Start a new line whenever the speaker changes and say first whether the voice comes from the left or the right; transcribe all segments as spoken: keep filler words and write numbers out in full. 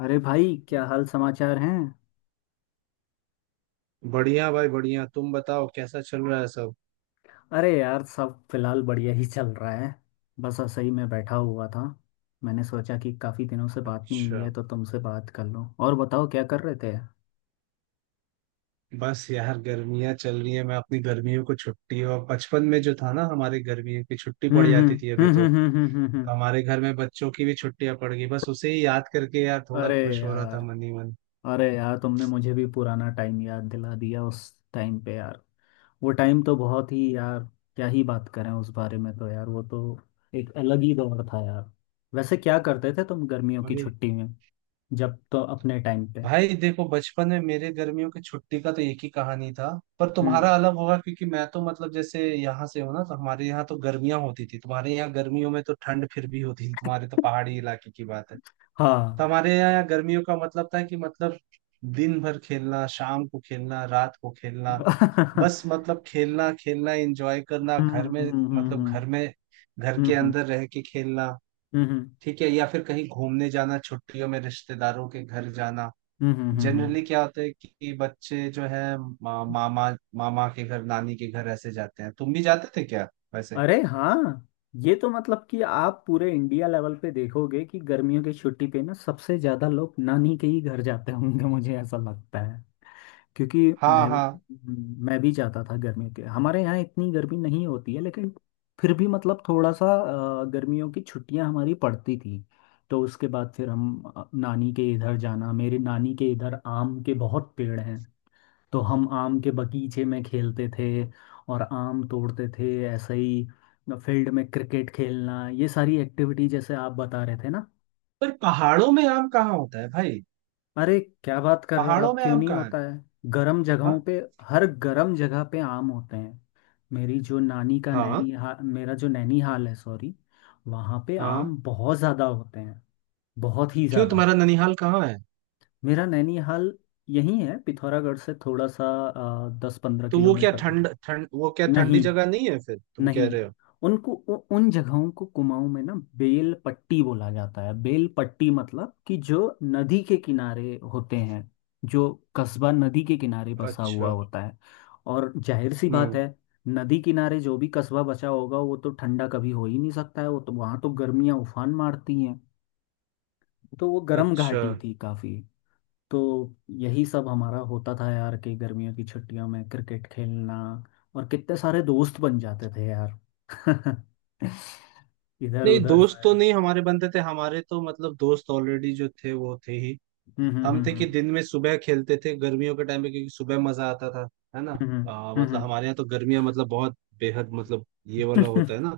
left: अरे भाई क्या हाल समाचार हैं।
right: बढ़िया भाई बढ़िया। तुम बताओ कैसा चल रहा है सब?
left: अरे यार सब फिलहाल बढ़िया ही चल रहा है। बस ऐसे ही मैं बैठा हुआ था। मैंने सोचा कि काफ़ी दिनों से बात नहीं हुई
right: अच्छा।
left: है तो तुमसे बात कर लूं, और बताओ क्या कर रहे थे।
right: बस यार गर्मियां चल रही है, मैं अपनी गर्मियों को छुट्टी और बचपन में जो था ना हमारे गर्मियों की छुट्टी
left: हम्म
right: पड़ जाती
left: हम्म
right: थी अभी
left: हम्म
right: तो
left: हम्म हम्म हम्म हम्म, हम्म।
right: हमारे घर में बच्चों की भी छुट्टियां पड़ गई, बस उसे ही याद करके यार थोड़ा
left: अरे
right: खुश हो रहा था
left: यार।
right: मन ही मन।
left: अरे यार, तुमने मुझे भी पुराना टाइम याद दिला दिया उस टाइम पे यार। वो टाइम तो बहुत ही यार, क्या ही बात करें उस बारे में। तो यार वो तो एक अलग ही दौर था यार। वैसे क्या करते थे तुम गर्मियों की
right: वही।
left: छुट्टी में, जब तो अपने टाइम पे।
right: भाई देखो बचपन में मेरे गर्मियों की छुट्टी का तो एक ही कहानी था, पर
left: हम्म।
right: तुम्हारा अलग होगा क्योंकि मैं तो मतलब जैसे यहाँ से हूँ ना तो हमारे यहाँ तो गर्मियां होती थी, तुम्हारे यहाँ गर्मियों में तो ठंड फिर भी होती थी, तुम्हारे तो पहाड़ी इलाके की बात है। तो
left: हाँ।
right: हमारे यहाँ गर्मियों का मतलब था कि मतलब दिन भर खेलना शाम को खेलना रात को खेलना।
left: हम्म
right: बस मतलब खेलना खेलना एंजॉय करना घर
left: हम्म
right: में। मतलब
left: हम्म
right: घर में घर के
left: हम्म
right: अंदर रह के खेलना।
left: हम्म हम्म हम्म, हम्म।
right: ठीक है, या फिर कहीं घूमने जाना छुट्टियों में रिश्तेदारों के घर जाना।
left: हम्म, हम्म, हम्म।
right: जनरली क्या होता है कि बच्चे जो है मा, मामा मामा के घर नानी के घर ऐसे जाते हैं, तुम भी जाते थे क्या वैसे?
left: अरे हाँ, ये तो मतलब कि आप पूरे इंडिया लेवल पे देखोगे कि गर्मियों की छुट्टी पे ना सबसे ज्यादा लोग नानी के ही घर जाते होंगे, मुझे ऐसा लगता। क्योंकि
right: हाँ
left: मैं
right: हाँ।
left: मैं भी जाता था गर्मी के, हमारे यहाँ इतनी गर्मी नहीं होती है, लेकिन फिर भी मतलब थोड़ा सा अ, गर्मियों की छुट्टियां हमारी पड़ती थी। तो उसके बाद फिर हम अ, नानी के इधर जाना। मेरे नानी के इधर आम के बहुत पेड़ हैं, तो हम आम के बगीचे में खेलते थे और आम तोड़ते थे, ऐसे ही फील्ड में क्रिकेट खेलना, ये सारी एक्टिविटी, जैसे आप बता रहे थे ना।
right: पर पहाड़ों में आम कहाँ होता है भाई?
left: अरे क्या बात कर रहे हो
right: पहाड़ों
left: आप,
right: में
left: क्यों
right: आम
left: नहीं
right: कहाँ है?
left: होता है। गर्म जगहों पे, हर गर्म जगह पे आम होते हैं। मेरी जो नानी का
right: हाँ हाँ
left: नैनी हा, मेरा जो नैनीहाल है, सॉरी। वहाँ पे
right: हाँ।
left: आम बहुत ज़्यादा होते हैं, बहुत ही
right: क्यों
left: ज़्यादा।
right: तुम्हारा ननिहाल कहाँ है?
left: मेरा नैनीहाल यहीं है, पिथौरागढ़ से थोड़ा सा दस पंद्रह
right: तो वो क्या
left: किलोमीटर का दूर।
right: ठंड ठंड वो क्या ठंडी
left: नहीं।
right: जगह नहीं है फिर तुम कह
left: नहीं।
right: रहे हो?
left: उनको उ, उन जगहों को कुमाऊं में ना बेल पट्टी बोला जाता है। बेल पट्टी मतलब कि जो नदी के किनारे होते हैं, जो कस्बा नदी के किनारे बसा हुआ
right: अच्छा।
left: होता है। और जाहिर सी बात
right: हम्म।
left: है, नदी किनारे जो भी कस्बा बचा होगा वो तो ठंडा कभी हो ही नहीं सकता है, वो तो वहां तो गर्मियां उफान मारती हैं। तो वो गर्म
right: अच्छा।
left: घाटी थी काफी। तो यही सब हमारा होता था यार, कि गर्मियों की छुट्टियों में क्रिकेट खेलना। और कितने सारे दोस्त बन जाते थे यार इधर
right: नहीं
left: उधर
right: दोस्त
left: से।
right: तो नहीं हमारे बनते थे, हमारे तो मतलब दोस्त ऑलरेडी जो थे वो थे ही।
left: हम्म हम्म
right: हम थे कि
left: हम्म
right: दिन में सुबह खेलते थे गर्मियों के टाइम पे क्योंकि सुबह मजा आता था, है ना?
left: हम्म
right: आ, मतलब
left: हम्म
right: हमारे यहाँ तो गर्मियाँ मतलब बहुत बेहद मतलब ये वाला होता है ना।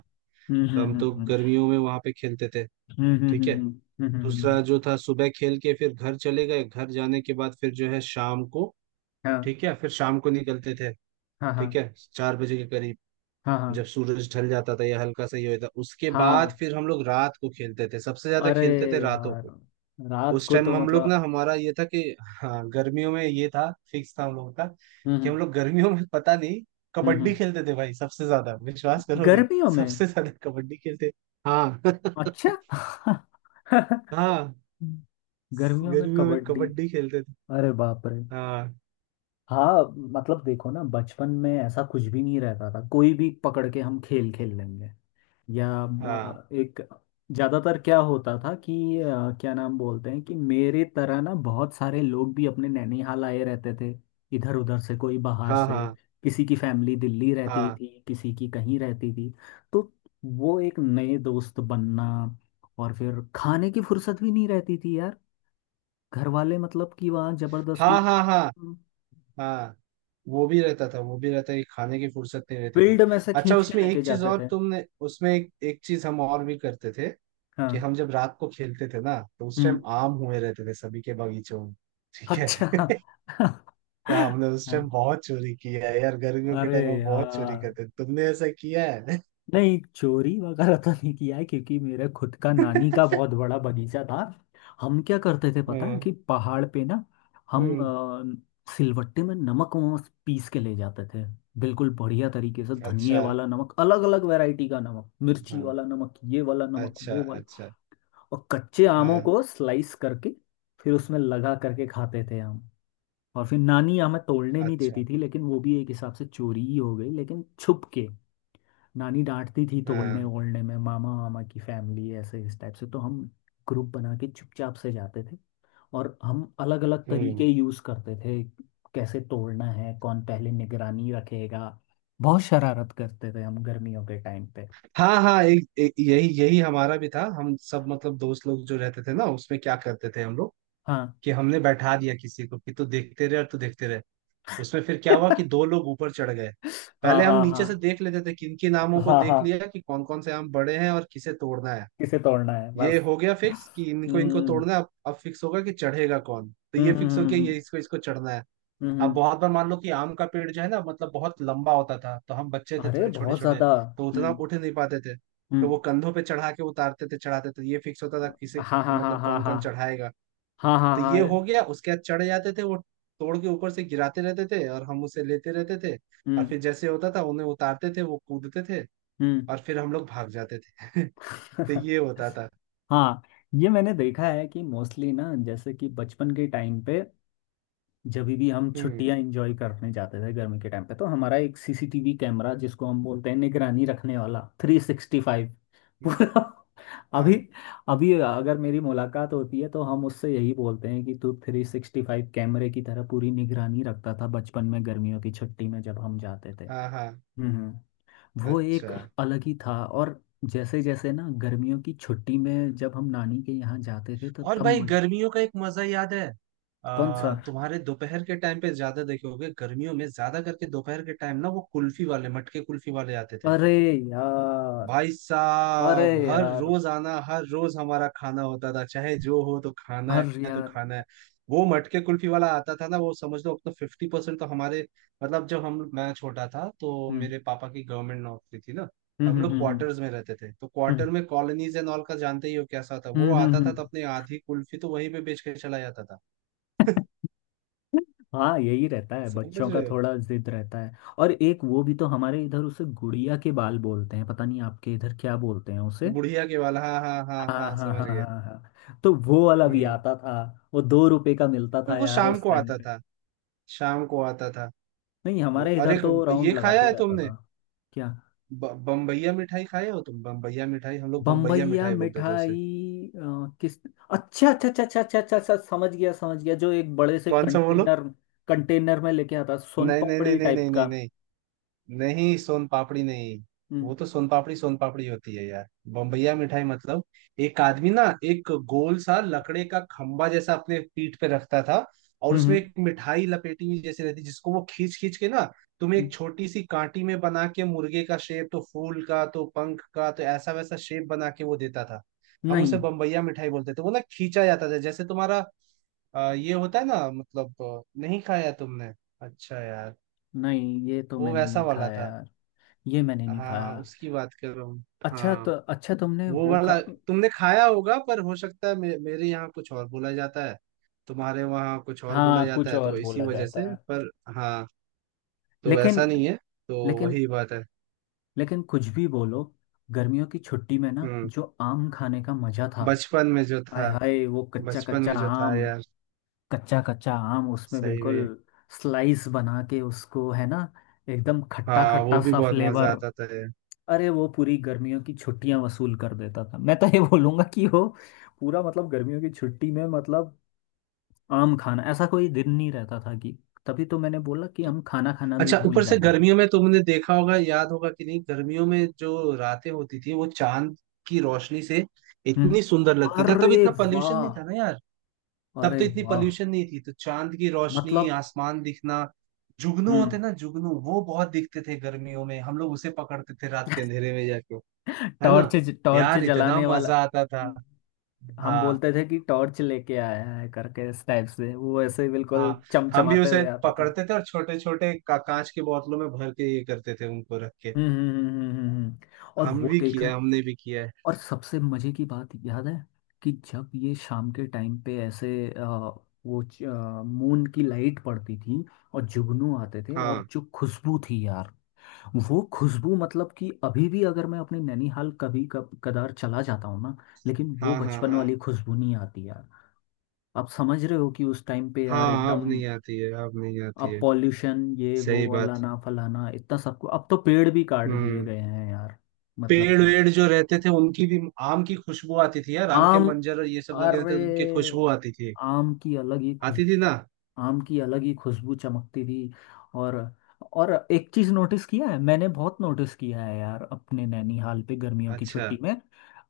left: हम्म
right: तो हम तो
left: हम्म
right: गर्मियों में वहां पे खेलते थे।
left: हम्म हम्म
right: ठीक
left: हम्म
right: है।
left: हम्म हम्म हम्म हम्म, हम्म, हम्म, हम्म,
right: दूसरा
left: हम्म।
right: जो था सुबह खेल के फिर घर चले गए, घर जाने के बाद फिर जो है शाम को।
left: हाँ
right: ठीक है, फिर शाम को निकलते थे।
left: हाँ हाँ
right: ठीक है, चार बजे के करीब।
left: हाँ हाँ
right: जब सूरज ढल जाता था या हल्का सा ये होता उसके बाद
left: हाँ।
right: फिर हम लोग रात को खेलते थे, सबसे ज्यादा
left: अरे
right: खेलते थे रातों
left: यार,
right: को।
left: रात
right: उस
left: को
right: टाइम
left: तो
right: हम लोग ना
left: मतलब।
right: हमारा ये था कि हाँ गर्मियों में ये था, फिक्स था हम लोगों का
left: हम्म
right: कि
left: हम्म
right: हम लोग गर्मियों में पता नहीं
left: हम्म
right: कबड्डी
left: हम्म,
right: खेलते थे भाई, सबसे ज्यादा, विश्वास करोगे।
left: गर्मियों में।
right: सबसे ज्यादा कबड्डी खेलते। हाँ
left: अच्छा।
right: हाँ
left: गर्मियों में
right: गर्मियों में
left: कबड्डी।
right: कबड्डी खेलते थे।
left: अरे बाप रे।
right: हाँ
left: हाँ। मतलब देखो ना, बचपन में ऐसा कुछ भी नहीं रहता था, कोई भी पकड़ के हम खेल खेल लेंगे। या
right: हाँ
left: अ, एक ज्यादातर क्या होता था कि अ, क्या नाम बोलते हैं, कि मेरे तरह ना बहुत सारे लोग भी अपने नैनीहाल आए रहते थे, इधर उधर से, कोई बाहर
right: हाँ
left: से।
right: हाँ
left: किसी की फैमिली दिल्ली रहती
right: हाँ
left: थी, किसी की कहीं रहती थी। तो वो एक नए दोस्त बनना। और फिर खाने की फुर्सत भी नहीं रहती थी यार, घर वाले मतलब कि वहाँ
right: हाँ
left: जबरदस्ती
right: हाँ हाँ हाँ। वो भी रहता था, वो भी रहता है कि खाने की फुर्सत नहीं रहती थी।
left: फील्ड में से
right: अच्छा
left: खींच के
right: उसमें
left: लेके
right: एक चीज
left: जाते
right: और,
left: थे।
right: तुमने उसमें एक, एक चीज हम और भी करते थे कि
left: हाँ।
right: हम जब रात को खेलते थे ना तो उस टाइम
left: हम्म।
right: आम हुए रहते थे सभी के बगीचों में। ठीक
left: अच्छा।
right: है। तो
left: हाँ,
right: हमने उस टाइम बहुत चोरी किया है यार, गर्मियों के
left: अरे
right: टाइम हम बहुत चोरी
left: यार,
right: करते थे, तुमने ऐसा किया है?
left: नहीं चोरी वगैरह तो नहीं किया है, क्योंकि मेरे खुद का नानी का बहुत बड़ा बगीचा था। हम क्या करते थे पता है,
right: हम्म
left: कि पहाड़ पे ना हम
right: हम्म,
left: अ, सिलवट्टे में नमक वमक पीस के ले जाते थे। बिल्कुल बढ़िया तरीके से, धनिए
right: अच्छा,
left: वाला नमक, अलग अलग वैरायटी का नमक, मिर्ची
right: हाँ,
left: वाला नमक, ये वाला नमक,
right: अच्छा
left: वो वाला।
right: अच्छा,
left: और कच्चे आमों
right: हाँ,
left: को स्लाइस करके फिर उसमें लगा करके खाते थे हम। और फिर नानी हमें तोड़ने नहीं
right: अच्छा,
left: देती थी, लेकिन वो भी एक हिसाब से चोरी ही हो गई, लेकिन छुप के। नानी डांटती थी तोड़ने
right: हाँ,
left: ओड़ने में, मामा, मामा की फैमिली ऐसे इस टाइप से, तो हम ग्रुप बना के चुपचाप से जाते थे। और हम अलग अलग तरीके
right: हम्म।
left: यूज करते थे, कैसे तोड़ना है, कौन पहले निगरानी रखेगा। बहुत शरारत करते थे हम गर्मियों के टाइम पे।
right: हाँ हाँ, एक, एक, यही यही हमारा भी था। हम सब मतलब दोस्त लोग जो रहते थे ना, उसमें क्या करते थे हम लोग
left: हाँ।
right: कि हमने बैठा दिया किसी को कि तू देखते रहे और तू देखते रहे। उसमें फिर क्या हुआ कि दो लोग ऊपर चढ़ गए।
left: हाँ
right: पहले हम
left: हाँ हाँ
right: नीचे से देख लेते थे किन किन आमों को,
left: हाँ
right: देख
left: हाँ,
right: लिया कि कौन कौन से आम बड़े हैं और किसे तोड़ना है।
left: किसे तोड़ना है
right: ये
left: बस।
right: हो गया फिक्स कि इनको इनको
left: हम्म
right: तोड़ना है, अब अब फिक्स होगा कि चढ़ेगा कौन, तो
left: हम्म
right: ये
left: हम्म
right: फिक्स हो
left: हम्म,
right: गया
left: हम्म,
right: ये इसको इसको चढ़ना है।
left: हम्म, हम्म,
right: अब
left: हम्म।
right: बहुत बार मान लो कि आम का पेड़ जो है ना मतलब बहुत लंबा होता था, तो हम बच्चे थे
left: अरे
right: थोड़े छोटे
left: बहुत
right: छोटे
left: ज्यादा।
right: तो उतना
left: हम्म
right: उठ नहीं पाते थे, तो
left: हम्म।
right: वो कंधों पे चढ़ा के उतारते थे चढ़ाते थे, ये फिक्स होता था किसे,
left: हाँ हाँ हाँ
right: मतलब
left: हाँ
right: कौन कौन
left: हाँ
right: चढ़ाएगा।
left: हाँ हाँ
right: तो ये
left: हाँ।
right: हो गया, उसके बाद चढ़ जाते थे वो, तोड़ के ऊपर से गिराते रहते थे और हम उसे लेते रहते थे। और
left: हम्म
right: फिर जैसे होता था उन्हें उतारते थे, वो कूदते थे,
left: हम्म।
right: और फिर हम लोग भाग जाते थे तो ये होता था।
left: हाँ, ये मैंने देखा है कि मोस्टली ना, जैसे कि बचपन के टाइम पे जब भी हम
right: हम्म,
left: छुट्टियां एंजॉय करने जाते थे गर्मी के टाइम पे, तो हमारा एक सी सी टी वी कैमरा, जिसको हम बोलते हैं निगरानी रखने वाला थ्री सिक्सटी फाइव पूरा। अभी,
right: हाँ
left: अभी अगर मेरी मुलाकात होती है तो हम उससे यही बोलते हैं कि तू थ्री सिक्सटी फाइव कैमरे की तरह पूरी निगरानी रखता था बचपन में, गर्मियों की छुट्टी में जब हम जाते थे।
right: हाँ हाँ।
left: हम्म। वो एक
right: अच्छा
left: अलग ही था। और जैसे जैसे ना गर्मियों की छुट्टी में जब हम नानी के यहाँ जाते थे तो
right: और
left: तब
right: भाई
left: म-
right: गर्मियों का एक मजा याद है,
left: कौन सा?
right: आ, तुम्हारे दोपहर के टाइम पे ज्यादा देखे होगे गर्मियों में, ज्यादा करके दोपहर के टाइम ना वो कुल्फी वाले मटके कुल्फी वाले आते थे।
left: अरे यार।
right: भाई
left: अरे
right: साहब हर
left: यार,
right: रोज आना, हर रोज हमारा खाना होता था, चाहे जो हो तो खाना
left: हर
right: है तो
left: यार।
right: खाना है। वो मटके कुल्फी वाला आता था ना, वो समझ लो अपना फिफ्टी परसेंट तो हमारे मतलब जब हम मैं छोटा था, तो
left: हम्म
right: मेरे पापा की गवर्नमेंट नौकरी थी ना
left: हम्म
right: तो हम
left: हम्म
right: लोग
left: हम्म
right: क्वार्टर्स में रहते थे, तो
left: हम्म
right: क्वार्टर में कॉलोनीज एंड ऑल का जानते ही हो कैसा था, वो
left: हम्म हम्म, हम्म।
right: आता था तो
left: हम्म।
right: अपने आधी कुल्फी तो वहीं पे बेच के चला जाता था।
left: हाँ, यही रहता है
right: समझ
left: बच्चों का,
right: रहे हो?
left: थोड़ा जिद रहता है। और एक वो भी तो, हमारे इधर उसे गुड़िया के बाल बोलते हैं, पता नहीं आपके इधर क्या बोलते हैं उसे।
right: बुढ़िया के वाला, हाँ हाँ हाँ
left: हाँ
right: हाँ
left: हाँ
right: समझ
left: हाँ
right: गया।
left: हाँ हाँ, तो वो वाला भी
right: हम्म।
left: आता था। वो दो रुपए का मिलता
right: पर
left: था
right: वो
left: यार
right: शाम
left: उस
right: को
left: टाइम
right: आता
left: पे।
right: था, शाम को आता था
left: नहीं,
right: वो।
left: हमारे
right: अरे
left: इधर तो
right: ये
left: राउंड
right: खाया
left: लगाते
right: है
left: रहता
right: तुमने?
left: था। क्या?
right: ब- बम्बैया मिठाई खाए हो तुम? बम्बैया मिठाई, हम लोग बम्बैया
left: बम्बैया
right: मिठाई बोलते थे उसे।
left: मिठाई अ, किस। अच्छा अच्छा अच्छा अच्छा अच्छा अच्छा अच्छा, समझ गया, समझ गया। जो एक बड़े से
right: कौन सा बोलो?
left: कंटेनर कंटेनर में लेके आता, सोन
right: नहीं नहीं नहीं
left: पापड़ी
right: नहीं
left: टाइप
right: नहीं
left: का।
right: नहीं नहीं। नहीं सोन पापड़ी नहीं। वो
left: हम्म
right: तो सोन पापड़ी, सोन पापड़ी होती है यार। बम्बैया मिठाई मतलब एक आदमी ना एक गोल सा लकड़े का खंबा जैसा अपने पीठ पे रखता था, और
left: हम्म
right: उसमें
left: हम्म,
right: एक मिठाई लपेटी हुई जैसी रहती जिसको वो खींच खींच के ना तुम्हें
left: हम्म,
right: एक छोटी सी कांटी में बना के मुर्गे का शेप तो फूल का तो पंख का तो ऐसा वैसा शेप बना के वो देता था। हम उसे
left: नहीं
right: बम्बैया मिठाई बोलते थे, वो ना खींचा जाता था जैसे तुम्हारा अ, ये होता है ना मतलब, अ, नहीं खाया तुमने? अच्छा यार,
left: नहीं, ये तो
right: वो
left: मैंने
right: वैसा
left: नहीं
right: वाला
left: खाया
right: था।
left: यार। ये मैंने नहीं खाया।
right: हाँ उसकी बात कर रहा हूँ।
left: अच्छा तो,
right: हाँ
left: अच्छा तुमने
right: वो
left: वो खा।
right: वाला, तुमने खाया होगा पर हो सकता है मे, मेरे यहाँ कुछ और बोला जाता है, तुम्हारे वहाँ कुछ और बोला
left: हाँ,
right: जाता
left: कुछ
right: है
left: और
right: तो इसी
left: बोला
right: वजह
left: जाता
right: से,
left: है।
right: पर हाँ। तो
left: लेकिन,
right: ऐसा नहीं है। तो
left: लेकिन
right: वही बात है।
left: लेकिन कुछ भी बोलो, गर्मियों की छुट्टी में ना
right: हम्म।
left: जो आम खाने का मजा था।
right: बचपन में जो
left: आय
right: था,
left: हाय वो कच्चा
right: बचपन
left: कच्चा
right: में जो था
left: आम,
right: यार।
left: कच्चा कच्चा आम, उसमें
right: सही
left: बिल्कुल
right: में।
left: स्लाइस बना के उसको, है ना, एकदम खट्टा
right: हाँ, वो
left: खट्टा
right: भी
left: सा
right: बहुत मजा
left: फ्लेवर।
right: आता था यार।
left: अरे वो पूरी गर्मियों की छुट्टियां वसूल कर देता था। मैं तो ये बोलूंगा कि वो पूरा मतलब गर्मियों की छुट्टी में मतलब आम खाना, ऐसा कोई दिन नहीं रहता था, कि तभी तो मैंने बोला कि हम खाना खाना भी
right: अच्छा
left: भूल
right: ऊपर से
left: जाते थे।
right: गर्मियों में तुमने देखा होगा याद होगा कि नहीं, गर्मियों में जो रातें होती थी वो चांद की रोशनी से इतनी सुंदर
left: हम्म।
right: लगती था, तब
left: अरे
right: इतना पॉल्यूशन
left: वाह।
right: नहीं था ना यार। तब तो
left: अरे
right: इतनी
left: वाह।
right: पोल्यूशन नहीं थी, तो चांद की रोशनी,
left: मतलब।
right: आसमान दिखना, जुगनू
left: हम्म।
right: होते ना जुगनू, वो बहुत दिखते थे गर्मियों में, हम लोग उसे पकड़ते थे रात के अंधेरे में जाके, है ना?
left: टॉर्च, टॉर्च
right: यार इतना
left: जलाने वाला।
right: मजा आता था।
left: हम्म, हम
right: हाँ
left: बोलते थे कि टॉर्च लेके आया है करके, इस टाइप से, वो ऐसे ही
right: हाँ।
left: बिल्कुल
right: हम भी
left: चमचमाते
right: उसे
left: हुए आता था।
right: पकड़ते थे और छोटे छोटे का, कांच की बोतलों में भर के ये करते थे उनको रख के।
left: हम्म हम्म हम्म हम्म, हम्म, हम्म। हम्म। और
right: हम
left: वो
right: भी किया
left: देखा।
right: है, हमने भी किया है।
left: और सबसे मजे की बात याद है कि जब ये शाम के टाइम पे ऐसे अ, वो मून की लाइट पड़ती थी और जुगनू आते थे, और
right: हाँ
left: जो खुशबू थी यार, वो खुशबू मतलब कि अभी भी अगर मैं अपने नैनीहाल कभी कब कदार चला जाता हूँ ना, लेकिन वो
right: हाँ हाँ
left: बचपन
right: हाँ
left: वाली खुशबू नहीं आती यार। आप समझ रहे हो कि उस टाइम पे यार
right: हाँ। अब
left: एकदम।
right: नहीं आती है, अब नहीं आती
left: अब
right: है।
left: पॉल्यूशन, ये वो
right: सही बात।
left: अलाना फलाना, इतना सब कुछ, अब तो पेड़ भी काट दिए
right: हम्म।
left: गए हैं यार। मतलब
right: पेड़
left: कि
right: वेड़ जो रहते थे उनकी भी आम की खुशबू आती थी यार, आम के
left: आम,
right: मंजर और ये सब लगे
left: अरे
right: रहते थे, उनकी खुशबू आती थी।
left: आम की अलग ही
right: आती
left: खुशबू,
right: थी ना?
left: आम की अलग ही खुशबू चमकती थी। और और एक चीज नोटिस किया है, मैंने बहुत नोटिस किया है यार, अपने नैनीहाल पे गर्मियों की
right: अच्छा।
left: छुट्टी में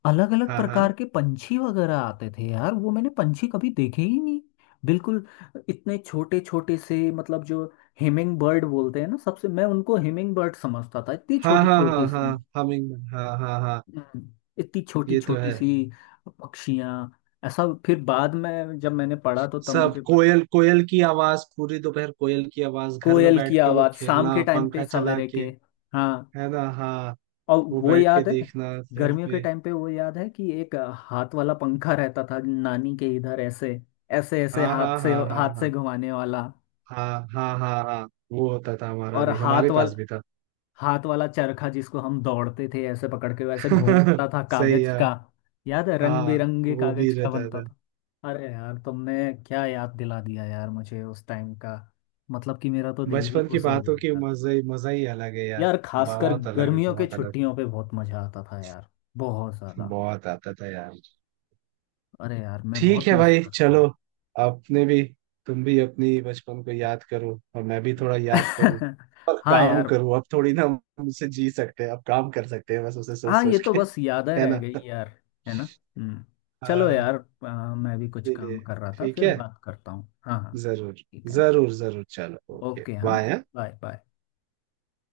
left: अलग अलग
right: हाँ हाँ
left: प्रकार के पंछी वगैरह आते थे यार, वो मैंने पंछी कभी देखे ही नहीं। बिल्कुल इतने छोटे छोटे से, मतलब जो हिमिंग बर्ड बोलते हैं ना, सबसे मैं उनको हिमिंग बर्ड समझता था, इतनी
right: हाँ
left: छोटी
right: हाँ
left: छोटी
right: हाँ हाँ,
left: सी।
right: हमिंग, हाँ हाँ हाँ।
left: हम्म, इतनी छोटी
right: ये तो
left: छोटी
right: है।
left: सी पक्षियाँ। ऐसा फिर बाद में जब मैंने पढ़ा तो तब
right: सब
left: मुझे।
right: कोयल कोयल की आवाज पूरी दोपहर, कोयल की आवाज, घर में
left: कोयल की
right: बैठ के वो
left: आवाज शाम के
right: खेलना
left: टाइम पे,
right: पंखा चला
left: सवेरे
right: के,
left: के। हाँ।
right: है ना, हाँ।
left: और
right: वो
left: वो
right: बैठ के
left: याद है,
right: देखना घर
left: गर्मियों के
right: पे।
left: टाइम पे वो याद है कि एक हाथ वाला पंखा रहता था नानी के इधर, ऐसे ऐसे ऐसे,
right: हाँ
left: हाथ
right: हाँ
left: से
right: हाँ हाँ
left: हाथ से
right: हाँ
left: घुमाने वाला।
right: हाँ हाँ हाँ हाँ, वो होता था हमारा
left: और
right: भी,
left: हाथ
right: हमारे
left: वाल
right: पास भी था।
left: हाथ वाला चरखा जिसको हम दौड़ते थे ऐसे पकड़ के, वैसे घूमता था
right: सही
left: कागज
right: है।
left: का। याद है, रंग
right: हाँ
left: बिरंगे
right: वो भी
left: कागज का
right: रहता
left: बनता
right: था।
left: था। अरे यार, तुमने क्या याद दिला दिया यार, मुझे उस टाइम का, मतलब कि मेरा तो दिल ही
right: बचपन की
left: खुश हो
right: बातों की
left: गया।
right: मजा ही, मजा ही अलग है यार।
left: यार खासकर
right: बहुत अलग है,
left: गर्मियों के
right: बहुत अलग।
left: छुट्टियों पे बहुत मजा आता था यार, बहुत ज्यादा।
right: बहुत आता था यार।
left: अरे यार, मैं
right: ठीक
left: बहुत
right: है
left: मिस
right: भाई
left: करता हूँ।
right: चलो। अपने भी, तुम भी अपनी बचपन को याद करो और मैं भी थोड़ा याद करूँ और
left: हाँ
right: काम
left: यार।
right: करूँ, अब थोड़ी ना हम उसे जी सकते हैं, अब काम कर सकते हैं बस उसे सोच
left: हाँ, ये
right: सोच
left: तो
right: के।
left: बस यादें
right: है
left: रह
right: ना?
left: गई यार। है ना? हम्म। चलो
right: हाँ।
left: यार, आ, मैं भी कुछ
right: इसीलिए
left: काम कर रहा था,
right: ठीक
left: फिर
right: है।
left: बात करता हूँ। हाँ हाँ।
right: जरूर
left: ठीक है।
right: जरूर जरूर। चलो, ओके,
left: ओके हाँ।
right: बाय।
left: Bye bye.